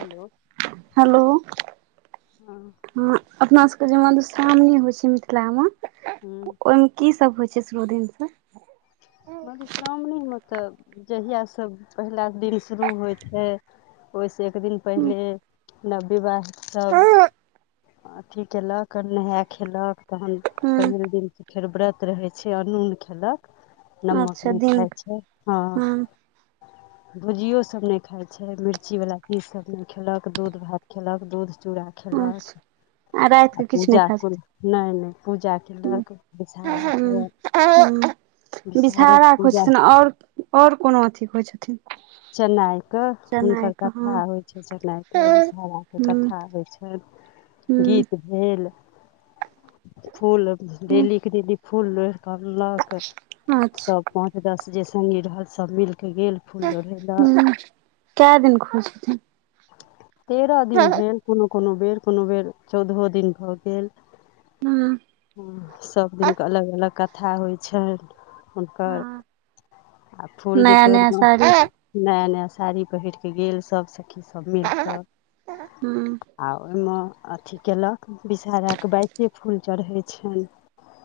Hello hello हँ हँ अपना सबके जे मधुश्रावणी होइ छै मिथिला मे हूँ ओइमे की सब होइ छै शुरू दिन स मधुश्रावणीमे तऽ जहिया सब पहिला दिन शुरू होइ छै ओइसँ एक दिन पहिले नव विवाहसब अथि कयलक नेहा खेलक तहन पहिल दिन त फेर व्रत रहै छै अनून खेलक नमक अच्छा नहि दिन खाइ छै हँ भुजियो सब नै खाइ छै मिर्चीवला चीज सब नै खेलक दूध भात खेलक दूध चूड़ा अच्छा खेलक राति आ के किछु नहि पूजा खाइ को छथिन नै नै पूजा केलक बिसहारा के विषहारे बिषहारा के होइ पूजा छथिन आओर आओर कोनो अथि के होइ छथिन चन्नइके चना हुनकर के हँ कथा होइ छै चन्नइ के विषहाराके हूँ हूँ कथा होइ छै गीत भेल फूल हूँ डेलीके डेली फूल लोढ़ क अनलक अच्छा सब पाँच दस जे संगे रहल सब मिलके गेल फुल लोढै कै दिन खुलै छथिन तेरह दिन हूँ भेल कोनो कोनो बेर कोनो बेर चौदहो दिन भऽ गेल [inaudible] हँ सभ दिन कऽ अलग अलग कथा होइ छै हुनकर हँ [inaudible] आ फूल जे नया तोड़ नया दु साड़ी नया नया साड़ी पहिर कऽ गेल सब सखी सब मिल कऽ [unintelligible] आ ओइ म अथि केँलक विषहरा कऽ बाइसे फूल चढ़ै छैन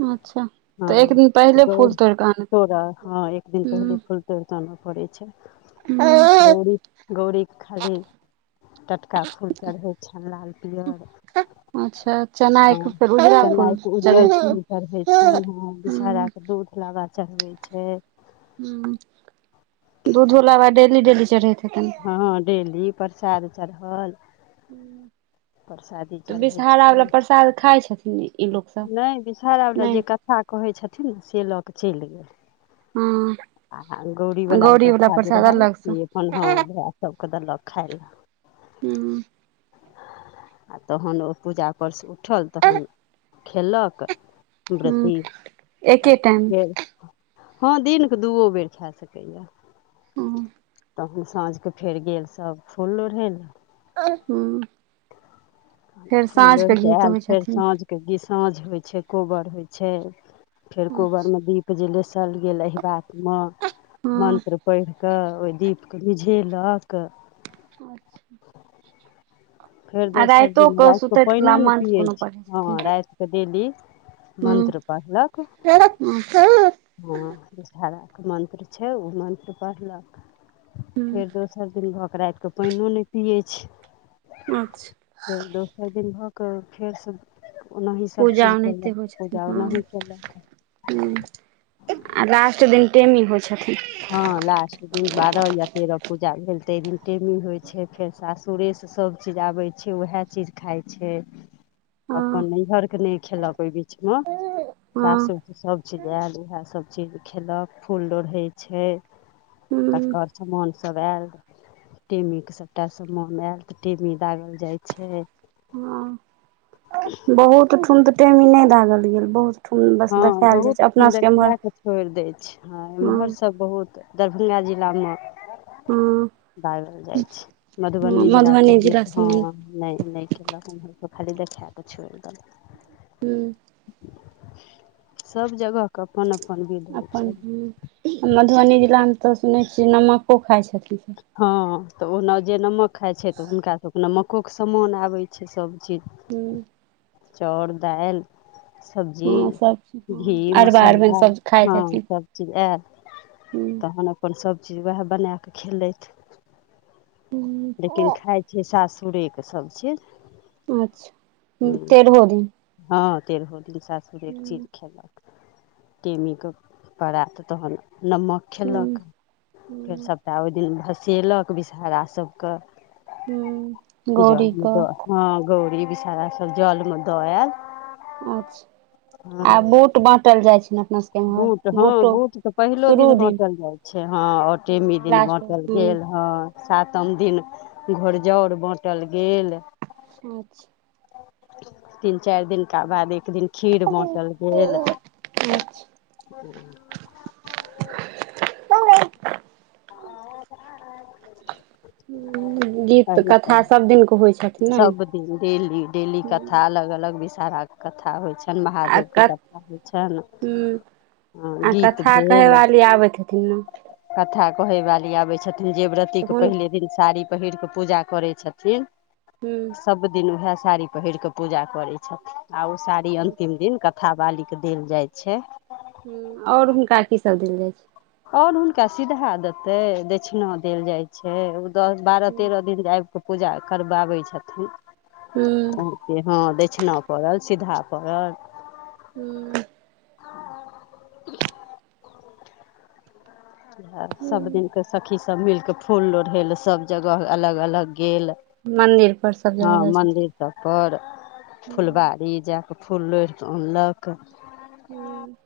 अच्छा [inaudible] हँ तऽ एक दिन पहिले फूल बहुत तोड़ कऽ आनब तोरा हँ एक दिन पहिले फुल तोड़ कऽ आन पड़ै छै [inaudible] गौड़ हूँ गौड़ीक खाली [inaudible] टटका फूल चढ़ै छैन लाल पिअर अच्छा [inaudible] चनाय हँ के फेर उजरा तना फूल केँ चढ़ै उज्जर छै फूल चढ़ै छै न हऽ हूँ विषहरा कऽ दूध लाबा चढ़बे छै हु [inaudible] दूधो लाबा डेली डेली चढ़ैत हेतेन हँ डेली प्रसाद चड़हल [inaudible] तऽ बिषहरा वला प्रसाद खाय छथिन इ नै विषरा वला जे कथा कहै छथिन से लऽ कऽ चैल गेल हँ [inaudible] आ गौरी वला जे वाला प्रसाद रहल अलग सँ से होन हँ भै सब कऽ देलक खाय लए [unintelligible] आ तहन ओ पूजा पर स उठल तहन खेलक हूँ ब्रती [inaudible] आ एके टाइम फेर हँ दिन कऽ दूओ बेर खा सकैए [unintelligible] तहन साँझ कऽ फेर गेल सब फूल लोढ़ै लऽ [unintelligible] फेर फूल साँझ लोढ़ि केँ कऽ गीत आयल होइ फेर छथिन साँझके साँझ होइ छै कोबर होइ छै फेर कोबर अच्छा में दीप जे लेसल गेल ऐहबात म [inaudible] हँ मन्त्र पड़ कऽ ओइ दीप कऽ मिझेलक [unintelligible] फेर आ दोसर राइतो दिन के राइत कऽ सुतैत कला पाइनो नै मंत्र पियै कोनो छै पढ़ै हँ छथिन राइत कऽ डेली हूँ मंत्र पड़लक [unintelligible] हँ वीषहरा कऽ मन्त्र छै ओ मन्त्र पड़लक फेर दोस फेर दिन भऽ कऽ राइत कऽ पाइनो नै पियै छै अच्छा फेर दोसर दिन भऽ कऽ फेरस ओनाही सभ पूजा चीज ओनाहिते कैलक पूजा ओनाही केलक हु [inaudible] आ लास्ट दिन टेमी होइ छथिन हँ लास्ट दिन बारह या तेरह पूजा भेल तैय दिन टेमी होइ छै फेर सासुरे स संब चीज आबै छै उहै चीज खाइ छै हँ अपन नैहर कऽ नै खेलक ओइ बीच म हँ सासुर स सब चीज ऐल उहै सब चीज खेलक फूल लोड़ैत छै [inaudible] हूँ तकर समान सब ऐल टेमी कऽ सभटा समान एल तऽ टेमी दागल जाइ छै हँ बहुत ठुम टेमी नै दागल गेल बहुत ठुम बस हँ देखायल जाइ बहुत छै अपना ठुन सबके देखा एम्हर कऽ छोड़ दै छै हँ एमहर सब बहुत दरभंगा जिला में हँ बारल जाइ छै मधुबनी जिला सब दि हँ नय नय केलक उमहर के खाली देखा कऽ छोड़ देलक हूँ सभ जगह के अपन अपन विध होइ अपन छै हूँ मधुबनी जिला में तऽ सुनै छियै नमको खाइ छथिन हँ तऽ ओ न जे नमक खाइ छै तऽ हुनकासभ के नमको के समान आबै छै सभचीज हूँ चाउर दाइल हँ सब सब्जी घी हँ अरबा अरबनि मसाला सब खाइत हँ हेथिन सब चीज आयल तहन अ अपन सब चीज वएह बना कऽ खेलेथ लेकिन हूँ खाइत सासुरे के सब चीज अच्छा तेरहो दिन हँ तेरहो दिन सासुरे कऽ हूँ चीज खेलक टेमी कऽ पड़ात तहन नमक हूँ खयलक फेर सभटा ओय दिन भसेलक विषहरा सभकेँ हूँ गौरी जल में द कऽ हँ गौरी विषारा सब जल म दऽ आयल अच्छा आ हँ बूट बाँटल जाइ छै न अपना सब बूट हँ बूट तऽ पहिलो दिन बाँटल जाय छै हँ टेमी दिन लास्ट हूँ बाँटल गेल हँ सातम दिन छोड़जउर बाँटल गेल अच्छा तीन चार दिनका बाद एक दिन खीर बाँटल गेल अच्छा हँ हूँ गीत एही कथा तरह सब दिन कऽ होइ छथि ने सभ डेली डेली कथा अलग अलग विषहारा के कथा होइ छै अखेन आ महादेव के क कथा होइ छैन हूँ आ कथा कहे वाली आबैत हेथिन न कथा कहै वाली आबै छथिन जे व्रति तऽ हुन पहिले दिन साड़ी पहिर कऽ पूजा करै छथिन हूँ सब दिन ओएह साड़ी पहिर कऽ पूजा करै छथिन आर ओ साड़ी अन्तिम दिन कत काथा बाली के देल जाइ छै ह ओर हुनका की सब देल जाइ छै ओर हुनका सीधा देतै दक्षिणा देल जाइत छै दस बारह तेरह दिन आब कऽ पूजा करबाबै छथिन हूँ से हँ दक्षिणा पड़ल सीधा पड़ल हूँ सब दिन कऽ सखी सब मिल केऽ फूल लोढ़ैेल सभ जगह अलग अलग गेल मन्दिर पर सब जगह जाइ छथिन सब पर फुलबाारी जाक फूल लोढ़िक अनलक हूँ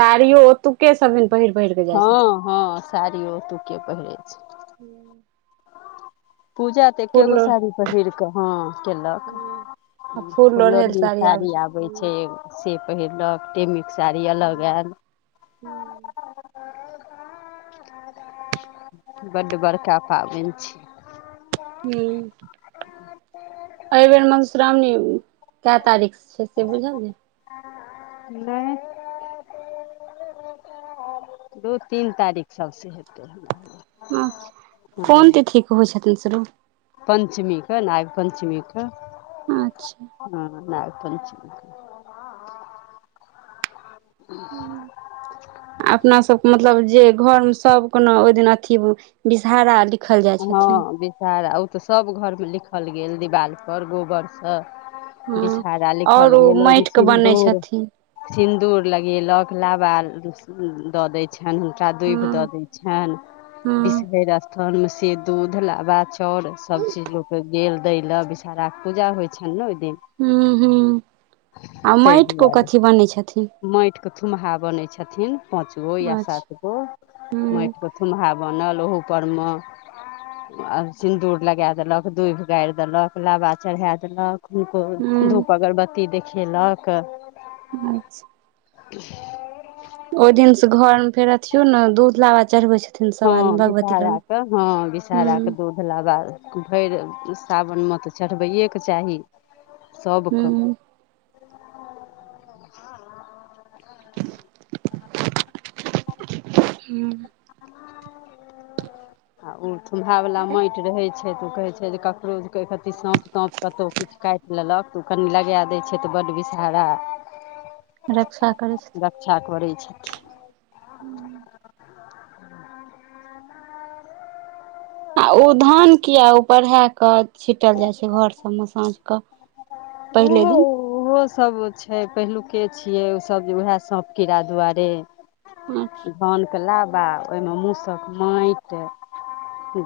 सारीयो ओतुके सब हिन पहिल पहिल बेर हँ हँ साड़ियो ओतुके पहिरै छै। हूँ पूजा तऽ एके गो आ साड़ी पहिर कऽ हँ केलक। फूल फुल लोढ़ैल लोढ़ी साड़ी आबै छै छथिन एगो से पहिरलक टेमीक साड़ी अलग आयल। हुँ बड्ड बड़का पाबनि छी हुँ एणहि बेर मधुश्रावणी कै तारीख क छीयै से बुझल ये नय दू तीन तारीख सभसे हेतै हमरा बुझाइये हुँ कोन तिथिके होइ छथिन शुरू? पञ्चमी के नाग पञ्चमी के अच्छा हँ नागपञ्चमीे। हुँ अपना सबके मतलब जे घर मे सबके ने ओहि दिन अथी बिसहारा हँ विषहरा ओ तऽ सभ घरमे लिखल गेल दिवालपर गोबरसँ हँ बिषहारा लिखल आओर ओ गेल ओहिमे माटिके बनै सिन्दूर छथिन सिन्दूर लगेलक लाबा दऽ दै छनि हुन टा दुभि दऽ हँ दै छनि हँ बिषहेर स्थान मे से दूध लाबा चाउर सभ चीज लोकके गेल दै लए विषहारा के पूजा होइ छनि ने ओहि दिन। हुँ हुँ आ ओ माटि को कथी बनै छथिन? माटि के थुम्हा बनय छथिन पाँच गो या अच्छा सात गो हूँ माटि के थुम्हा बनल ओहू परम आब सिन्दूर लगे देलक दूभि गारि देलक लाबा चढ़ाए देलक। हुनको हूँ धूप अगरबत्ती देखेलक। अच्छा [inaudible] ओहि दिन से घर मे फेर अथियो न दूध लाबा चढ़बै छथिन। हँ सभ आदमी भगवती विषहरा लग के हँ विषहारा के हूँ दूध लाबा भरि सावनमे तऽ चढ़बैएके चाही सबके। हूँ हुँ आ उ थुम्हा वाला माटि रहै छै त ओ कहै छै जे ककरो जे कहीं कथी साँप ताँप कतहु किछु काटि लेलक ति ओ कनि लगे दै छै त बड्ड विषहारा रक्षा करै छथिन रक्षा करै छथिन हूँ आ ओ धान किये उपर हे कऽ छिटल जाइ छै घर सबमे साँझके पहिले ओहो दिन। ओहो सब छै पहिलुके छियै ओसभ जे उएह साँप कीड़ा दुआरे पाँच धानके लाबा ओहिमे मूसक माटि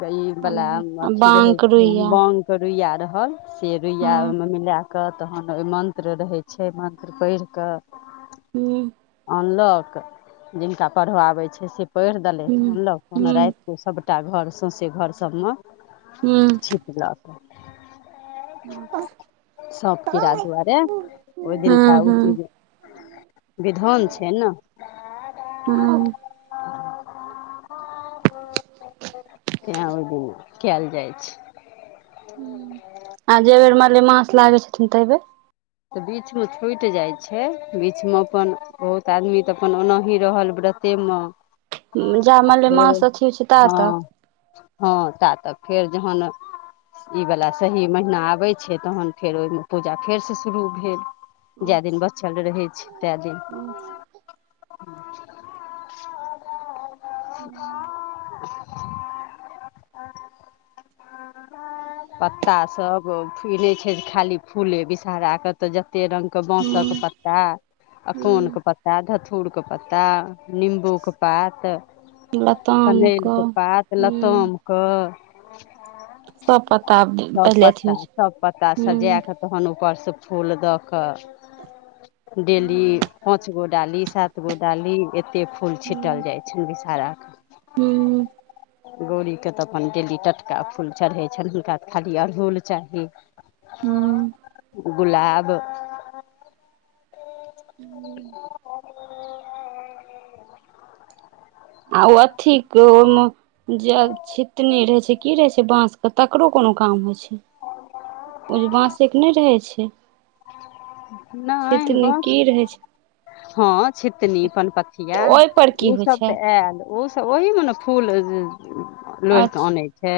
गै ई वला अथी रहै बाँक छै रुइया बांक रुइया रहल से रुइया हँ ओहिमे मिले कऽ तहन ओहिमे मत्र रहै छै मन्त्र पढ़ि कऽ हूँ अनलक जिनका पढ़ऽ आबै छै से पढ़ि देलथि हूँ अनलक कोनो हूँ राति सभटा घर सौँसे घर सबमे हुँ साँप कीड़ा हूँ दुआरे ओहि दिनका ओ हूँ चीज विधान छै ने हुँ तैँ ओहिदिन कैल जाइ छै आ जै बेर मालेमास लागै छथिन तै बेर तऽ बीचमे छूटि जाइ छै बीचमे अपन बहुत आदमी तऽ अपन ओनाही रहल व्रतेमे जा फेर मलेमास अथी होइ छै ता हँ तक हँ ता तक फेर जहन ई वला सही महीना आबै छै तहन फेर ओहिमे पूजा फेरसँ शुरू भेल हूँ जै दिन बचल रहै छै ते दिन [inaudible] पत्ता सब ई नय छै खाली फूले विषहरा के तऽ जते रंग के बाँसक पत्ता अकोन हूँ के पत्ता धथु र के पत्ता निम्बूके पात लताम कनैलके कऽ पात हूँ लतामके सब पत्ता सब पहिले अथी पत्ता होइ छै सब पत्ता सजे हूँ कऽ तहन ऊपरसँ फूल दऽ कऽ डेली पाँच गो डाली सात गो डाली एते फूल छिटल जाइ छनि विषहारा के हुँ गौरीके तऽ अपन डेली टटका फूल चढ़ै छनि हुनका तऽ खाली अड़हुल चाही हूँ गुलाब आ उ अथी के ओइमे जे आब छितनी रहै छै की रहै छै बाँसके तकरो कोनो काम होइ छै ओ जे बाँसेके नय रहै छै नय छितनी बाँस की रहै छै हँ छितनी पनपथिया तऽ ओहिपर की ओ होइ सब छै तऽ आयल ओसभ ओहीमे न फूल लोढ़ि कऽ अच्छा अनै छै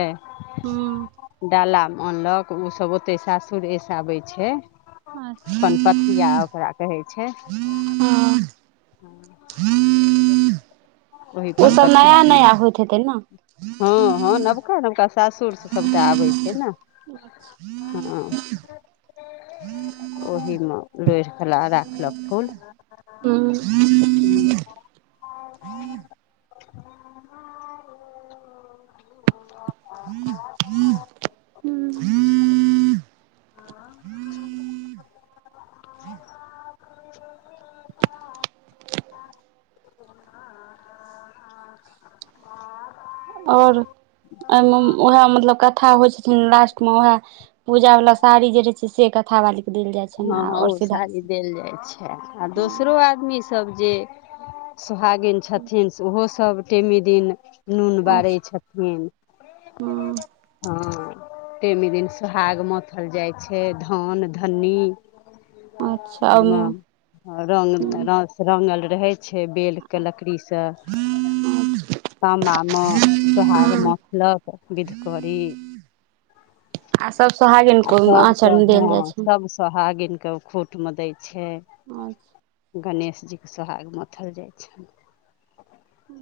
हूँ डालामे अनलक ओसब ओतै सासुरेसँ आबै छै अच्छा पनपथिया ओकरा कहै छै हँ ओहि ओसभ नया पनपथियामे नया होइत हेतै न हँ हँ नवका नवका सासुर से सभटा आबै छै न [inaudible] हँ ओहीमे लोढ़ि कऽ ल राखलक फूल हुँ [inaudible] [inaudible] ह ह हू [unintelligible] ह [unintelligible] [inaudible] [inaudible] आओर एहिमे उएह मतलब कथा होइ छथिन लास्टमे उएह पूजा वाला साड़ी जे रहै छै से कथा बाली के देल जाय छै ने हँ हाँ आओर ओ सीधा साड़ी देल जाय छै आ दोसरो हूँ आ आदमी सब जे सोहागिन छथिन से ओहो सब टेमी दिन नून बारै अच्छा छथिन हूँ हँ टेमी दिन सोहाग मथल जाइ छै धन ध नी अच्छा म हूँ रंग र रंगल रहै छै बेल के लकड़ी सँ तामबा मे सोहाग मथलक बिधकरी आ सब सोहागीन आ सब के हँ सब सोहागिन के ओ खुट मे दै छै अच्छा गणेश जी के सोहाग मथल जाइ छनि उ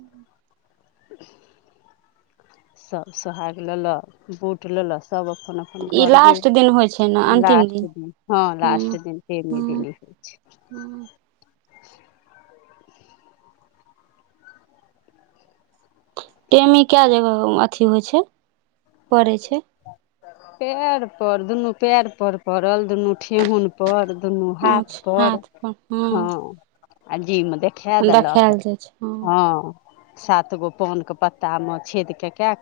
[inaudible] सब सोहाग लेल बूट लेल सब अपन अपन पन ई घर लास्ट दिन होइ छै ने गेल अन्तिम लास्ट दिन हँ लास्ट हूँ दिन टेमी दिन हूँ होइ छै हूँ टेमी कए जगह अथी होइ छै पड़ै छै पेड़ पर दुनू पेड़ पर पड़ल दुनू ठेहुन पर दुनू हाथ पर हँ आ जी मे देख खाए देलक देखायल जाइ छै हँ सात गो पान के पत्ता मे छेदकेए कऽ